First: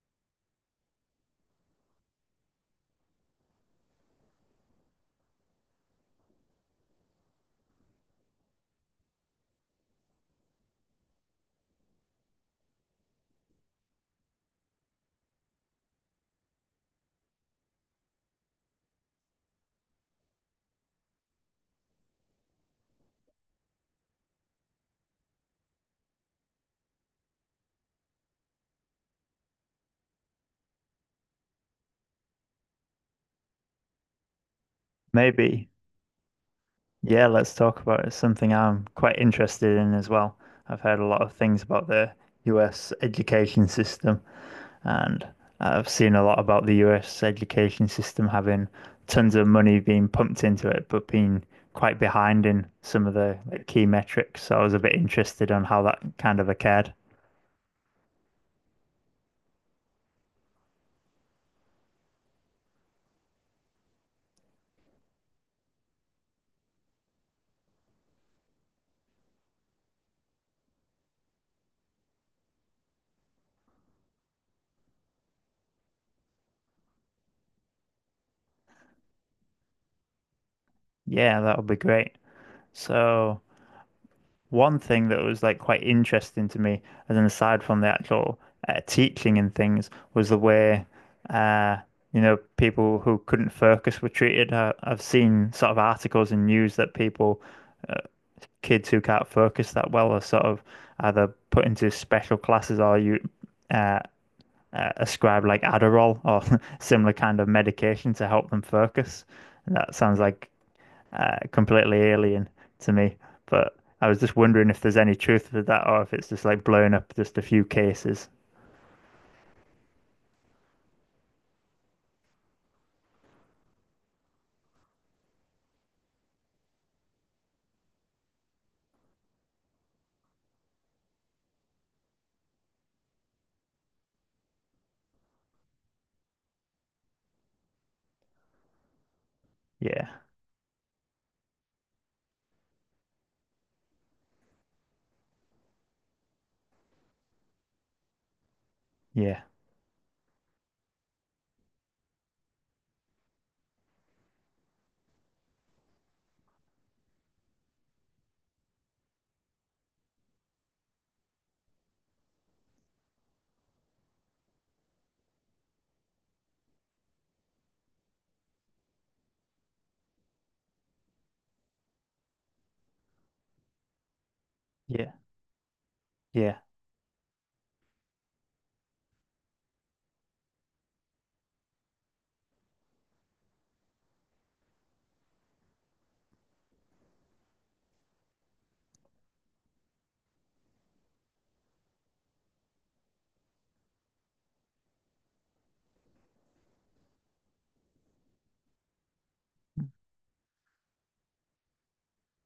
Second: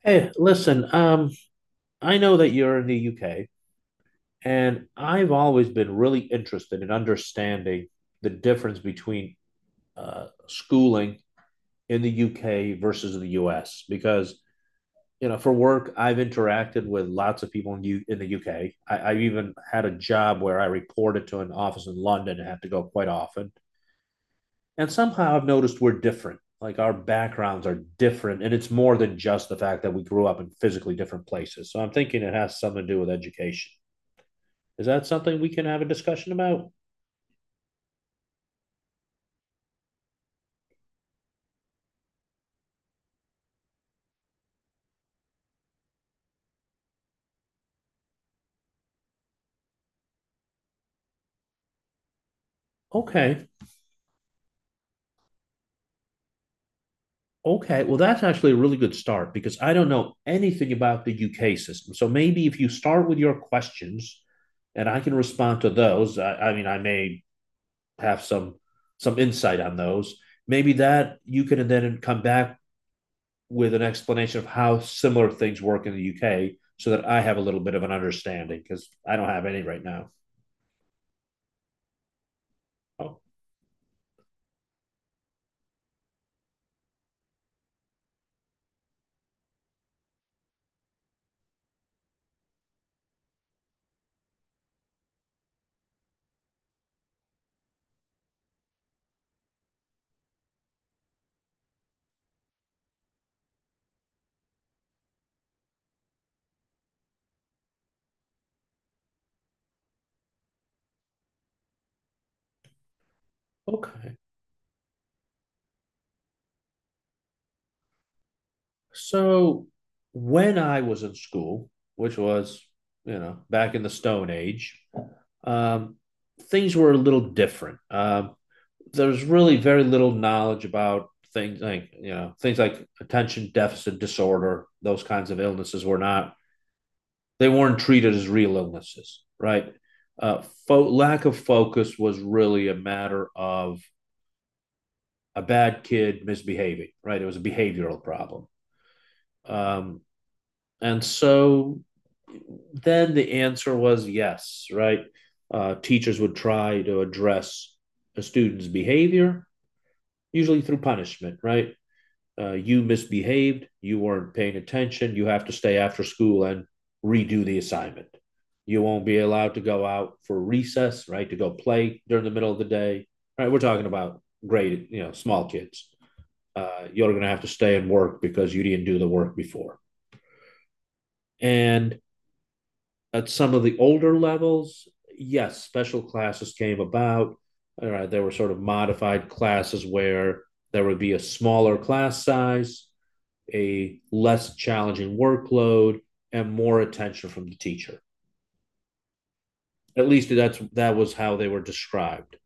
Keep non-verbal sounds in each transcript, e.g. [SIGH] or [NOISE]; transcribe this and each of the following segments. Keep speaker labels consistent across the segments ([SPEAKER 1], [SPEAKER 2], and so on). [SPEAKER 1] Hey, listen, I know that you're in the UK, and I've always been really interested in understanding the difference between schooling in the UK versus the US because, for work, I've interacted with lots of people in the UK. I've even had a job where I reported to an office in London and had to go quite often. And somehow I've noticed we're different. Like, our backgrounds are different, and it's more than just the fact that we grew up in physically different places. So I'm thinking it has something to do with education. Is that something we can
[SPEAKER 2] Maybe.
[SPEAKER 1] have a discussion about?
[SPEAKER 2] Yeah, let's talk about it. It's something I'm quite interested in as well. I've heard a lot of things about the US education system, and I've seen a lot about the US education system having tons of money being pumped into it, but being quite behind in some of the
[SPEAKER 1] Okay.
[SPEAKER 2] like, key metrics. So I was a bit interested on how that kind of occurred.
[SPEAKER 1] Okay, well, that's actually a really good start because I don't know anything about the UK system. So maybe if you start with your questions and I can respond to those, I mean, I may have some insight on those. Maybe that you can then come back with an explanation of how similar things work in the UK so that I have a little bit of an understanding because I don't have any right now.
[SPEAKER 2] Yeah, that would be great.
[SPEAKER 1] Oh,
[SPEAKER 2] So One thing that was like quite interesting to me, as an aside from the actual teaching and things, was the way uh, people who couldn't focus were treated. I've seen sort of articles and news that people, uh, kids who can't focus that well, are sort of either put into special classes or you uh, ascribe like Adderall or [LAUGHS] similar kind of medication to help them focus. And that sounds like completely alien to me. But I
[SPEAKER 1] okay.
[SPEAKER 2] was just wondering if there's any truth to that or if it's just like blowing up just a few cases.
[SPEAKER 1] So when I was in school, which was, you know, back in the Stone Age, um, things were a little different. There's really very little knowledge about things like things like attention deficit disorder. Those kinds of illnesses were not, they weren't treated as real illnesses, right?
[SPEAKER 2] Yeah,
[SPEAKER 1] Lack of focus was really a matter of a bad kid misbehaving, right? It was a behavioral problem.
[SPEAKER 2] yeah,
[SPEAKER 1] Um, And so then the answer was yes, right? Teachers would try to address a student's behavior, usually through punishment, right? You misbehaved, you weren't paying attention, you have to stay after school and redo the assignment. You won't be allowed to go out for recess, right? To go play during the middle of the day, right? We're talking about grade, you know,
[SPEAKER 2] yeah,
[SPEAKER 1] small kids.
[SPEAKER 2] yeah.
[SPEAKER 1] You're going to have to stay and work because you didn't do the work before. And at some of the older levels, yes, special classes came about. All right, there were sort of modified classes where there would be a smaller class size, a less challenging workload, and more attention from the teacher. At least that was how they were described.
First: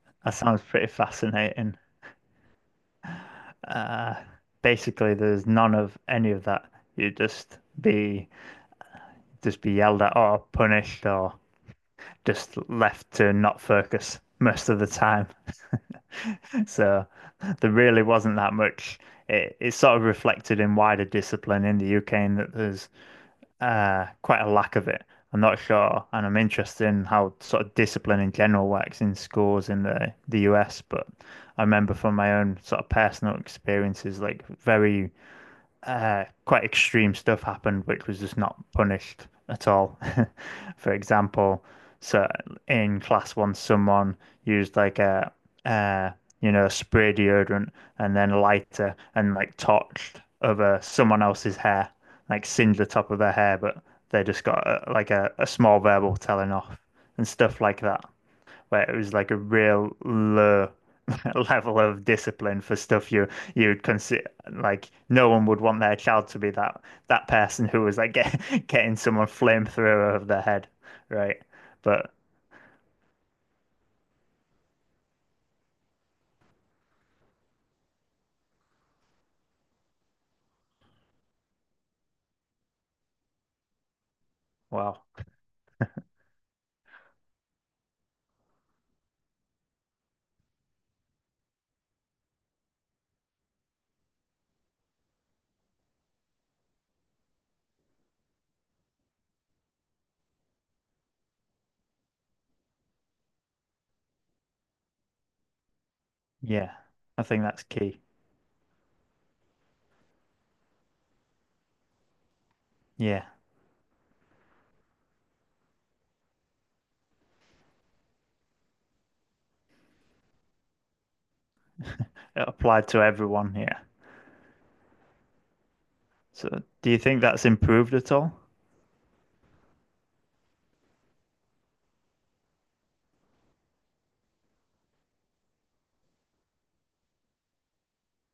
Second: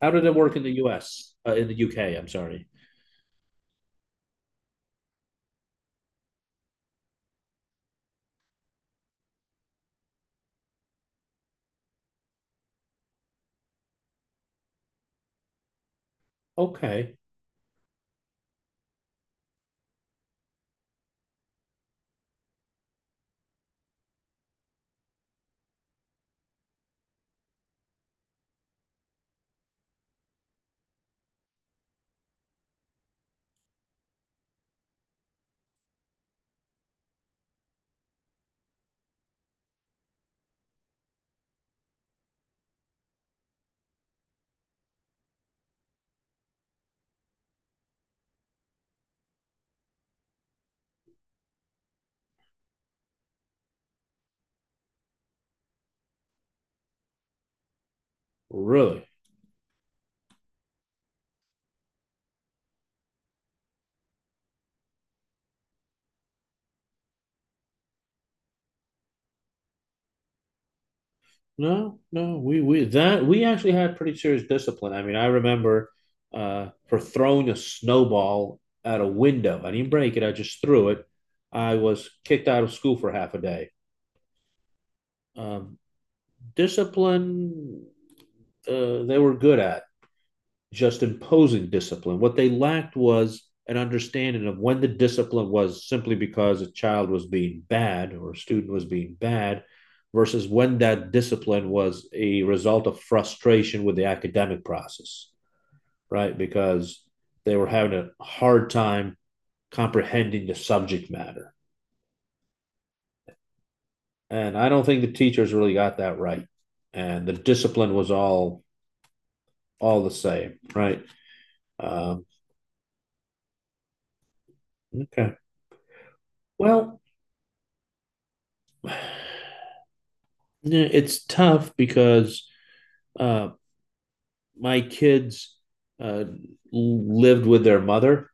[SPEAKER 1] How did it
[SPEAKER 2] That
[SPEAKER 1] work
[SPEAKER 2] sounds
[SPEAKER 1] in the
[SPEAKER 2] pretty
[SPEAKER 1] U.S. In the
[SPEAKER 2] fascinating.
[SPEAKER 1] U.K.? I'm sorry.
[SPEAKER 2] Uh, basically, there's none of any of that. You just be yelled at or punished or just left to not focus most of the time. [LAUGHS] So
[SPEAKER 1] Okay,
[SPEAKER 2] there really wasn't that much. It's sort of reflected in wider discipline in the UK, in that there's quite a lack of it. I'm not sure, and I'm interested in how sort of discipline in general works in schools in the US. But I remember from my own sort of personal experiences, like very quite extreme stuff happened, which was just not punished at all. [LAUGHS] For example, so in class once someone used like a, uh, spray deodorant and then lighter and like torched over someone else's hair, like singed the top of their hair, but they just got a, like a small verbal telling off and stuff like that where it
[SPEAKER 1] really?
[SPEAKER 2] was like a real low [LAUGHS] level of discipline for stuff you would consider like no one would want their child to be that person who was like [LAUGHS] getting someone flamethrower over their head, right?
[SPEAKER 1] No,
[SPEAKER 2] But
[SPEAKER 1] no, we we that we actually had pretty serious discipline. I mean, I remember for throwing a snowball at a window. I didn't break it; I just threw it. I was kicked out of school for half a day.
[SPEAKER 2] wow,
[SPEAKER 1] Um, discipline, they were good at. Just imposing discipline. What they lacked was an understanding of when the discipline was simply because a child was being bad or a student was being bad versus when that discipline was a result of frustration with the academic process, right?
[SPEAKER 2] yeah,
[SPEAKER 1] Because
[SPEAKER 2] I think
[SPEAKER 1] they
[SPEAKER 2] that's
[SPEAKER 1] were having
[SPEAKER 2] key.
[SPEAKER 1] a hard time comprehending the subject matter.
[SPEAKER 2] Yeah,
[SPEAKER 1] And I don't think the teachers really got that right. And the discipline was all the same, right? Um,
[SPEAKER 2] it applied to everyone. Yeah.
[SPEAKER 1] okay.
[SPEAKER 2] So do you
[SPEAKER 1] Well,
[SPEAKER 2] think that's improved at all?
[SPEAKER 1] yeah, it's tough because uh, my kids uh, lived with their mother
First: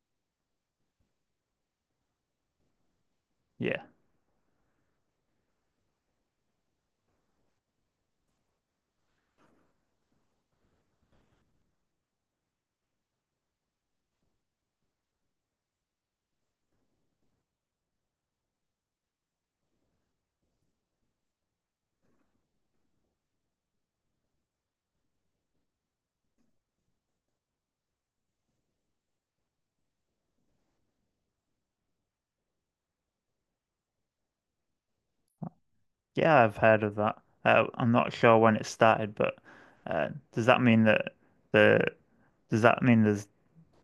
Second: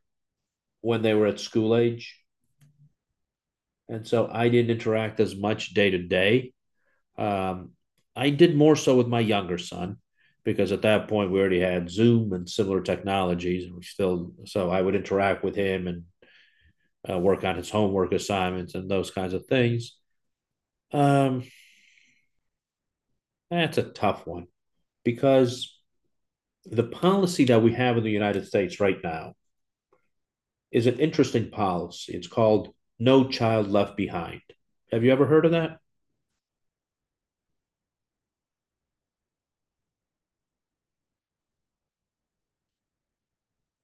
[SPEAKER 1] when they were at school age,
[SPEAKER 2] Yeah,
[SPEAKER 1] and so I didn't interact as much day to day. Um, I did more so with my younger son because at that point we already had Zoom and similar technologies, and we still, so I would interact with him and work on his homework assignments and those kinds of things. Um, that's a tough one because the policy that we have in the United States right now is an interesting policy. It's called No Child Left Behind. Have you ever heard of that?
[SPEAKER 2] yeah, I've heard of that. I'm not sure when it started, but does that mean that the does that mean there's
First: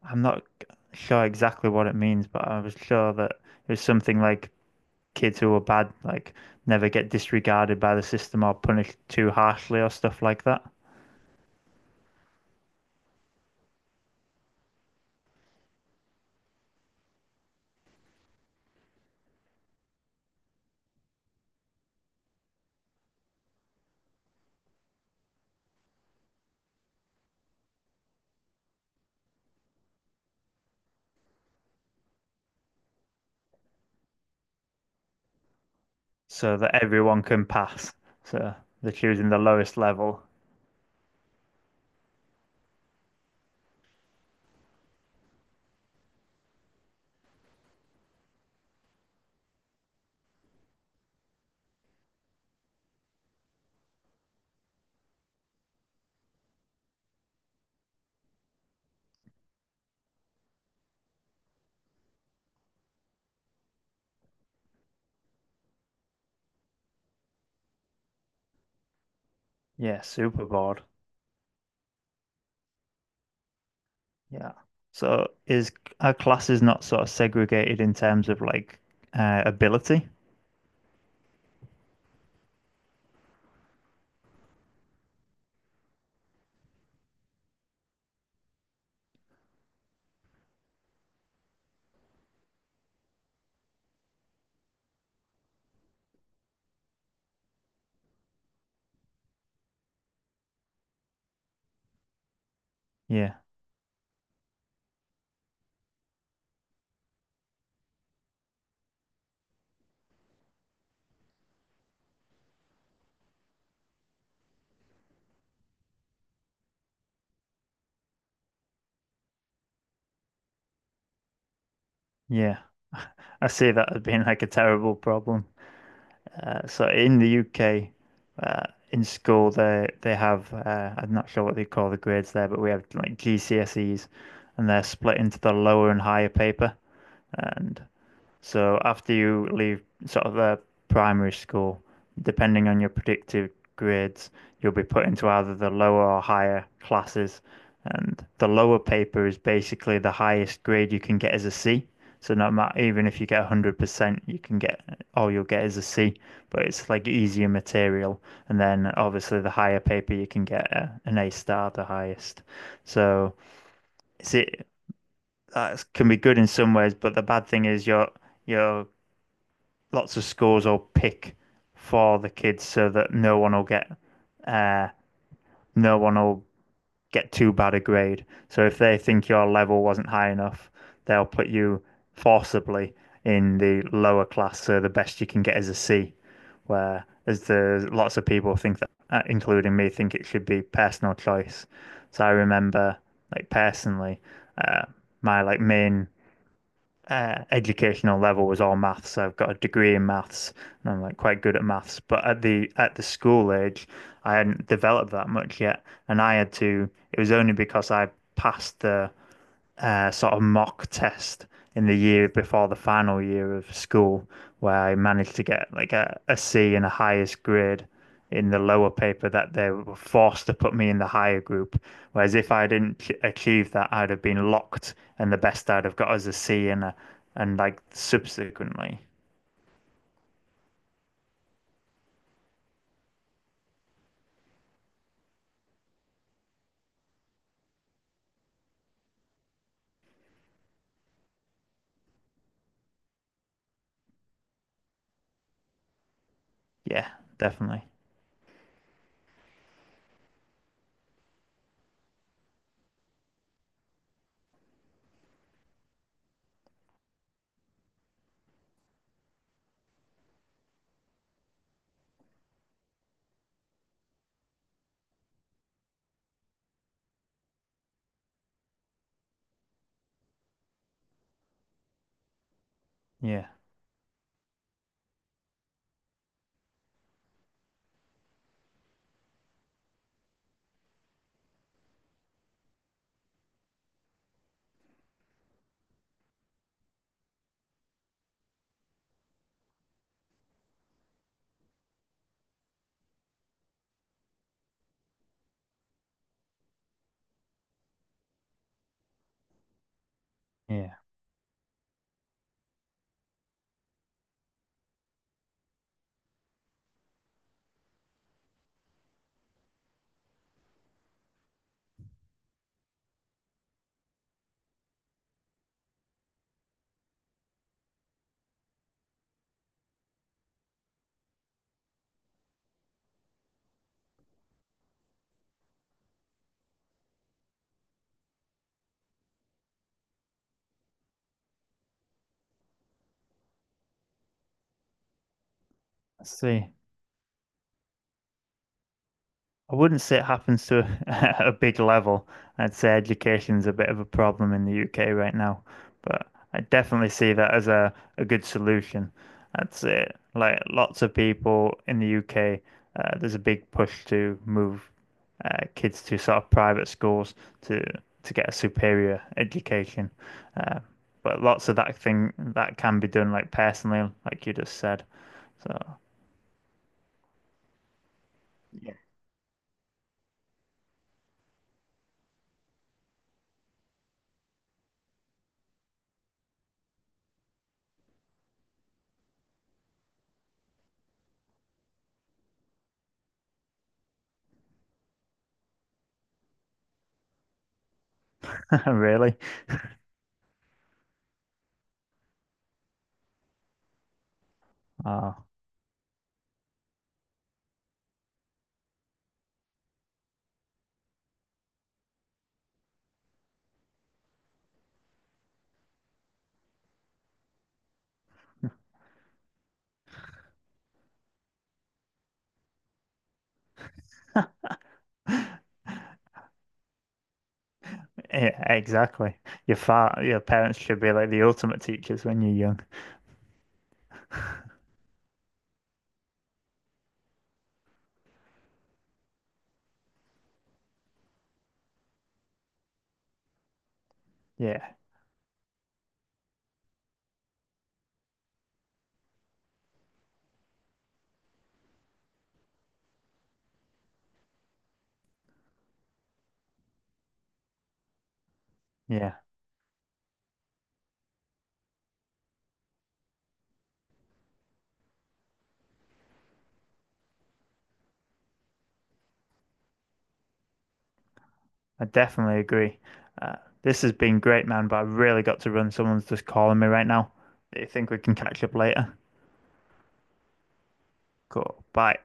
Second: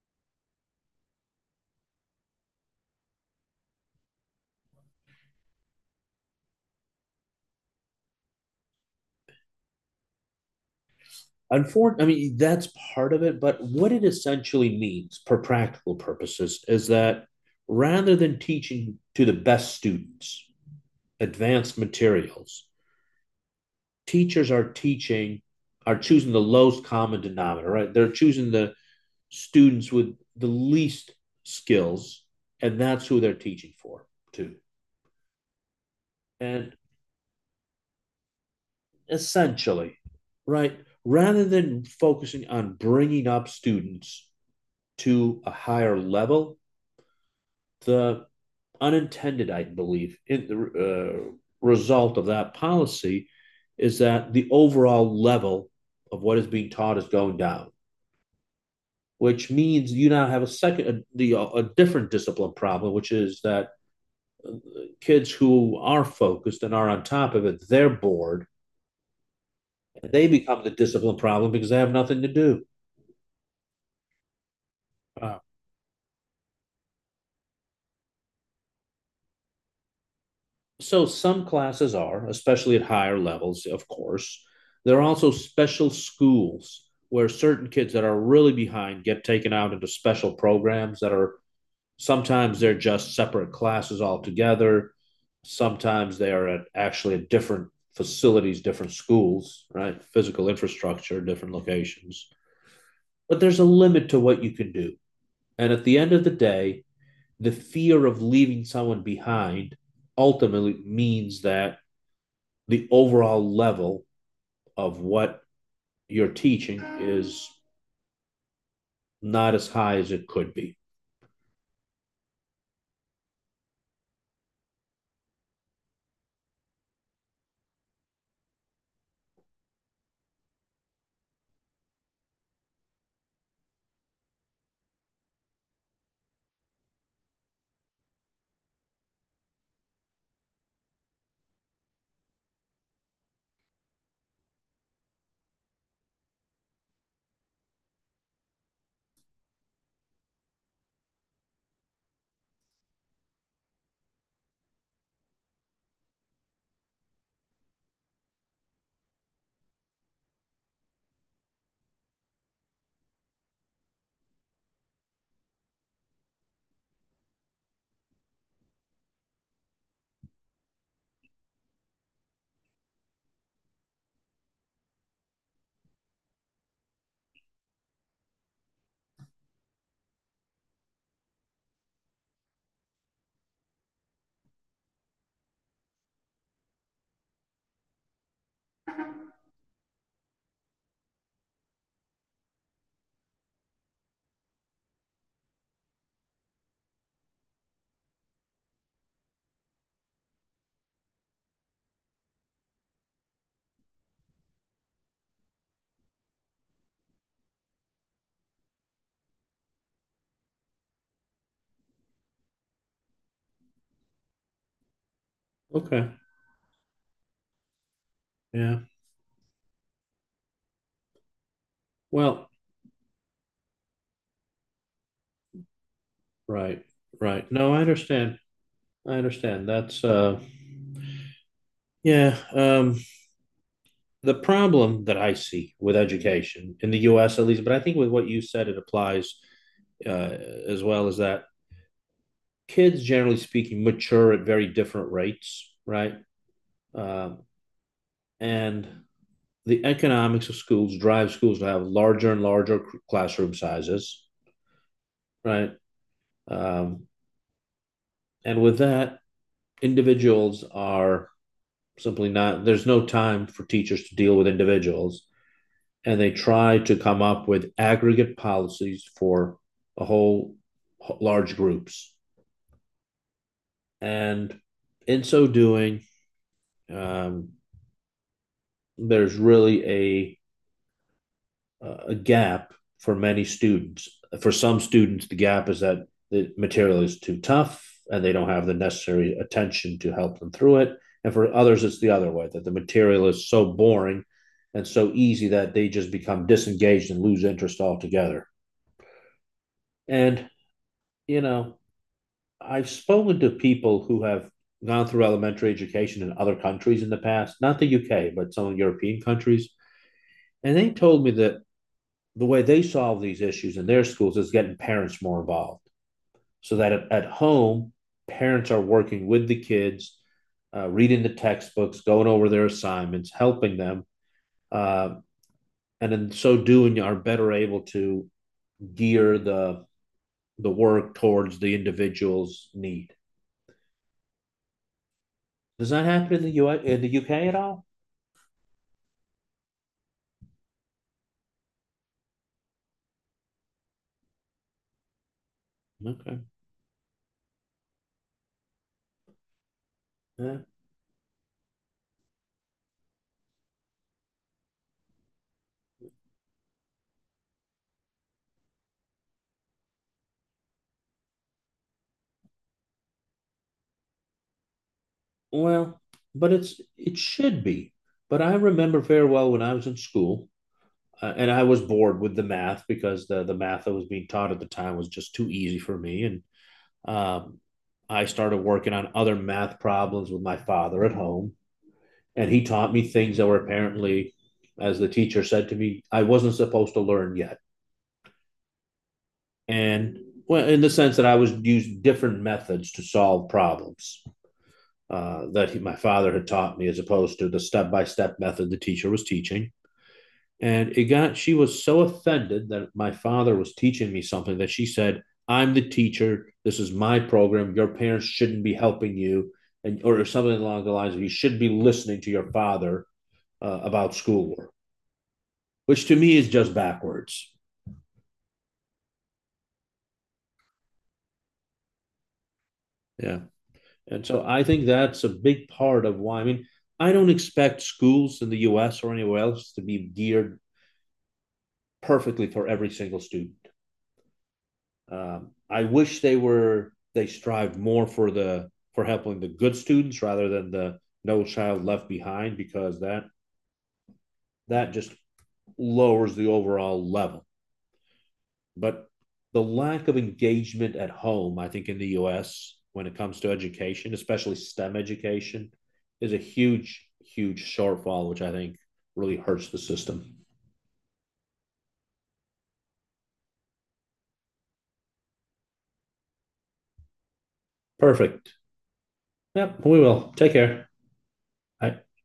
[SPEAKER 2] I'm not sure exactly what it means, but I was sure that it was something like kids who were bad, like never get disregarded by the system or punished too harshly or stuff like that,
[SPEAKER 1] Unfortunately, I mean, that's part of it, but what it essentially means for practical purposes is that rather than teaching to the best students advanced materials, teachers are teaching, are choosing the lowest common denominator, right? They're choosing the students with the least skills, and that's who they're teaching for, too.
[SPEAKER 2] so that
[SPEAKER 1] And
[SPEAKER 2] everyone can pass. So they're choosing the lowest
[SPEAKER 1] essentially,
[SPEAKER 2] level.
[SPEAKER 1] right? Rather than focusing on bringing up students to a higher level, the unintended, I believe, in the result of that policy is that the overall level of what is being taught is going down, which means you now have a different discipline problem, which is that kids who are focused and are on top of it, they're bored.
[SPEAKER 2] Yeah,
[SPEAKER 1] They
[SPEAKER 2] super
[SPEAKER 1] become the
[SPEAKER 2] bored.
[SPEAKER 1] discipline problem because they have nothing to do.
[SPEAKER 2] Yeah. So
[SPEAKER 1] Uh,
[SPEAKER 2] is our classes not sort of segregated in terms of like ability?
[SPEAKER 1] So some classes are, especially at higher levels, of course. There are also special schools where certain kids that are really behind get taken out into special programs that are sometimes they're just separate classes altogether. Sometimes they are at actually at different facilities, different schools, right? Physical infrastructure, different locations.
[SPEAKER 2] Yeah,
[SPEAKER 1] But there's a limit to what you can do. And at the end of the day, the fear of leaving someone behind ultimately means that the overall level of what you're teaching is not as high as it could be.
[SPEAKER 2] yeah. [LAUGHS] I see that as being like a terrible problem. So in the UK, uh, in school, they have I'm not sure what they call the grades there, but we have like GCSEs, and they're split into the lower and higher paper. And so after you leave sort of primary school, depending on your predicted grades, you'll be put into either the lower or higher classes. And the lower paper is basically the highest grade you can get as a C. So not matter, even if you get 100%, you can get all you'll get is a C, but it's like easier material. And then obviously the higher paper you can get an A*, the highest. So it's it that can be good in some ways, but the bad thing is you're lots of scores or pick for the kids so that no one will get uh, no one will too bad a grade. So if they think your level wasn't high enough, they'll put you forcibly in the lower class. So the best you can get is a C. Where as the lots of people think that, including me, think it should be personal choice. So I remember, like personally, uh, my like main educational level was all maths. So I've got a degree in maths, and I'm like quite good at maths. But at the school age, I hadn't developed that much yet, and I had to. It was only because I passed the sort of mock test in the year before the final year of school, where I managed to get like
[SPEAKER 1] Okay.
[SPEAKER 2] a C in the highest grade in the
[SPEAKER 1] Yeah.
[SPEAKER 2] lower paper that they were forced to put me in the higher group. Whereas
[SPEAKER 1] Well,
[SPEAKER 2] if I didn't achieve that, I'd have been locked, and the best I'd have got is a C
[SPEAKER 1] right.
[SPEAKER 2] and
[SPEAKER 1] Right.
[SPEAKER 2] and
[SPEAKER 1] No, I
[SPEAKER 2] like
[SPEAKER 1] understand.
[SPEAKER 2] subsequently,
[SPEAKER 1] I understand. Yeah, um the problem that I see with education in the US at least, but I think with what you said it applies as well is that kids generally speaking mature at very different rates, right? Um
[SPEAKER 2] yeah,
[SPEAKER 1] uh,
[SPEAKER 2] definitely,
[SPEAKER 1] and the economics of schools drive schools to have larger and larger classroom sizes, right? Um, and with that, individuals are simply not, there's no time for teachers to deal with individuals. And they try to come up with aggregate policies for a whole large groups.
[SPEAKER 2] yeah,
[SPEAKER 1] And in so doing, um, there's really a gap for many students. For some students, the gap is that the material is too tough and they don't have the necessary attention to help them through it. And for others, it's the other way that the material is so boring and so easy that they just become disengaged and lose interest altogether. And,
[SPEAKER 2] yeah.
[SPEAKER 1] you know, I've spoken to people who have gone through elementary education in other countries in the past, not the UK, but some European countries. And they told me that the way they solve these issues in their schools is getting parents more involved so that at home parents are working with the kids reading the textbooks, going over their assignments, helping them, uh, and in so doing are better able to gear the work towards the individual's need. Does that
[SPEAKER 2] Let's
[SPEAKER 1] happen in the
[SPEAKER 2] see.
[SPEAKER 1] U.S., in the UK at all?
[SPEAKER 2] I wouldn't say it happens to a, [LAUGHS] a big level. I'd say education's a bit of a problem in the UK right now, but
[SPEAKER 1] Okay.
[SPEAKER 2] I definitely see that as a good solution. That's it.
[SPEAKER 1] Yeah.
[SPEAKER 2] Like lots of people in the UK, there's a big push to move kids to sort of private schools to get a superior education. Uh, but lots of that thing that can be done like personally, like you just said. So
[SPEAKER 1] Well, but it should be. But I remember very well when I was in school, and I was bored with the math because the math that was being taught at the time was just too easy for me, and um, I started working on other math problems with my father at home, and he taught me things that were apparently, as the teacher said to me, I wasn't supposed to learn yet,
[SPEAKER 2] [LAUGHS] really,
[SPEAKER 1] and well, in the sense that I was used different methods to solve problems
[SPEAKER 2] oh.
[SPEAKER 1] that he, my father, had taught me, as opposed to the step by step method the teacher was teaching. And it got, she was so offended that my father was teaching me something that she said, I'm the teacher. This is my program. Your parents shouldn't be helping you. And, or something along the lines of, you should be listening to your father about schoolwork, which to me is just backwards.
[SPEAKER 2] Yeah, exactly. Your parents should be like the ultimate teachers when you're young.
[SPEAKER 1] Yeah. And so I think that's a big part of why. I mean, I don't expect schools in the US or anywhere else to be geared perfectly for every single student.
[SPEAKER 2] Yeah,
[SPEAKER 1] I wish they strived more for the for helping the good students rather than the no child left behind because that just lowers the overall level. But
[SPEAKER 2] yeah,
[SPEAKER 1] the lack of engagement at home, I think, in the U.S. when it comes to education, especially STEM education, is a huge shortfall, which I think really hurts the system.
[SPEAKER 2] I definitely agree. Uh, this has been great, man, but I really got to run. Someone's just calling me right now. Do you think we can
[SPEAKER 1] Perfect.
[SPEAKER 2] catch up later?
[SPEAKER 1] Yep, we will. Take care.
[SPEAKER 2] Cool.
[SPEAKER 1] I,
[SPEAKER 2] Bye.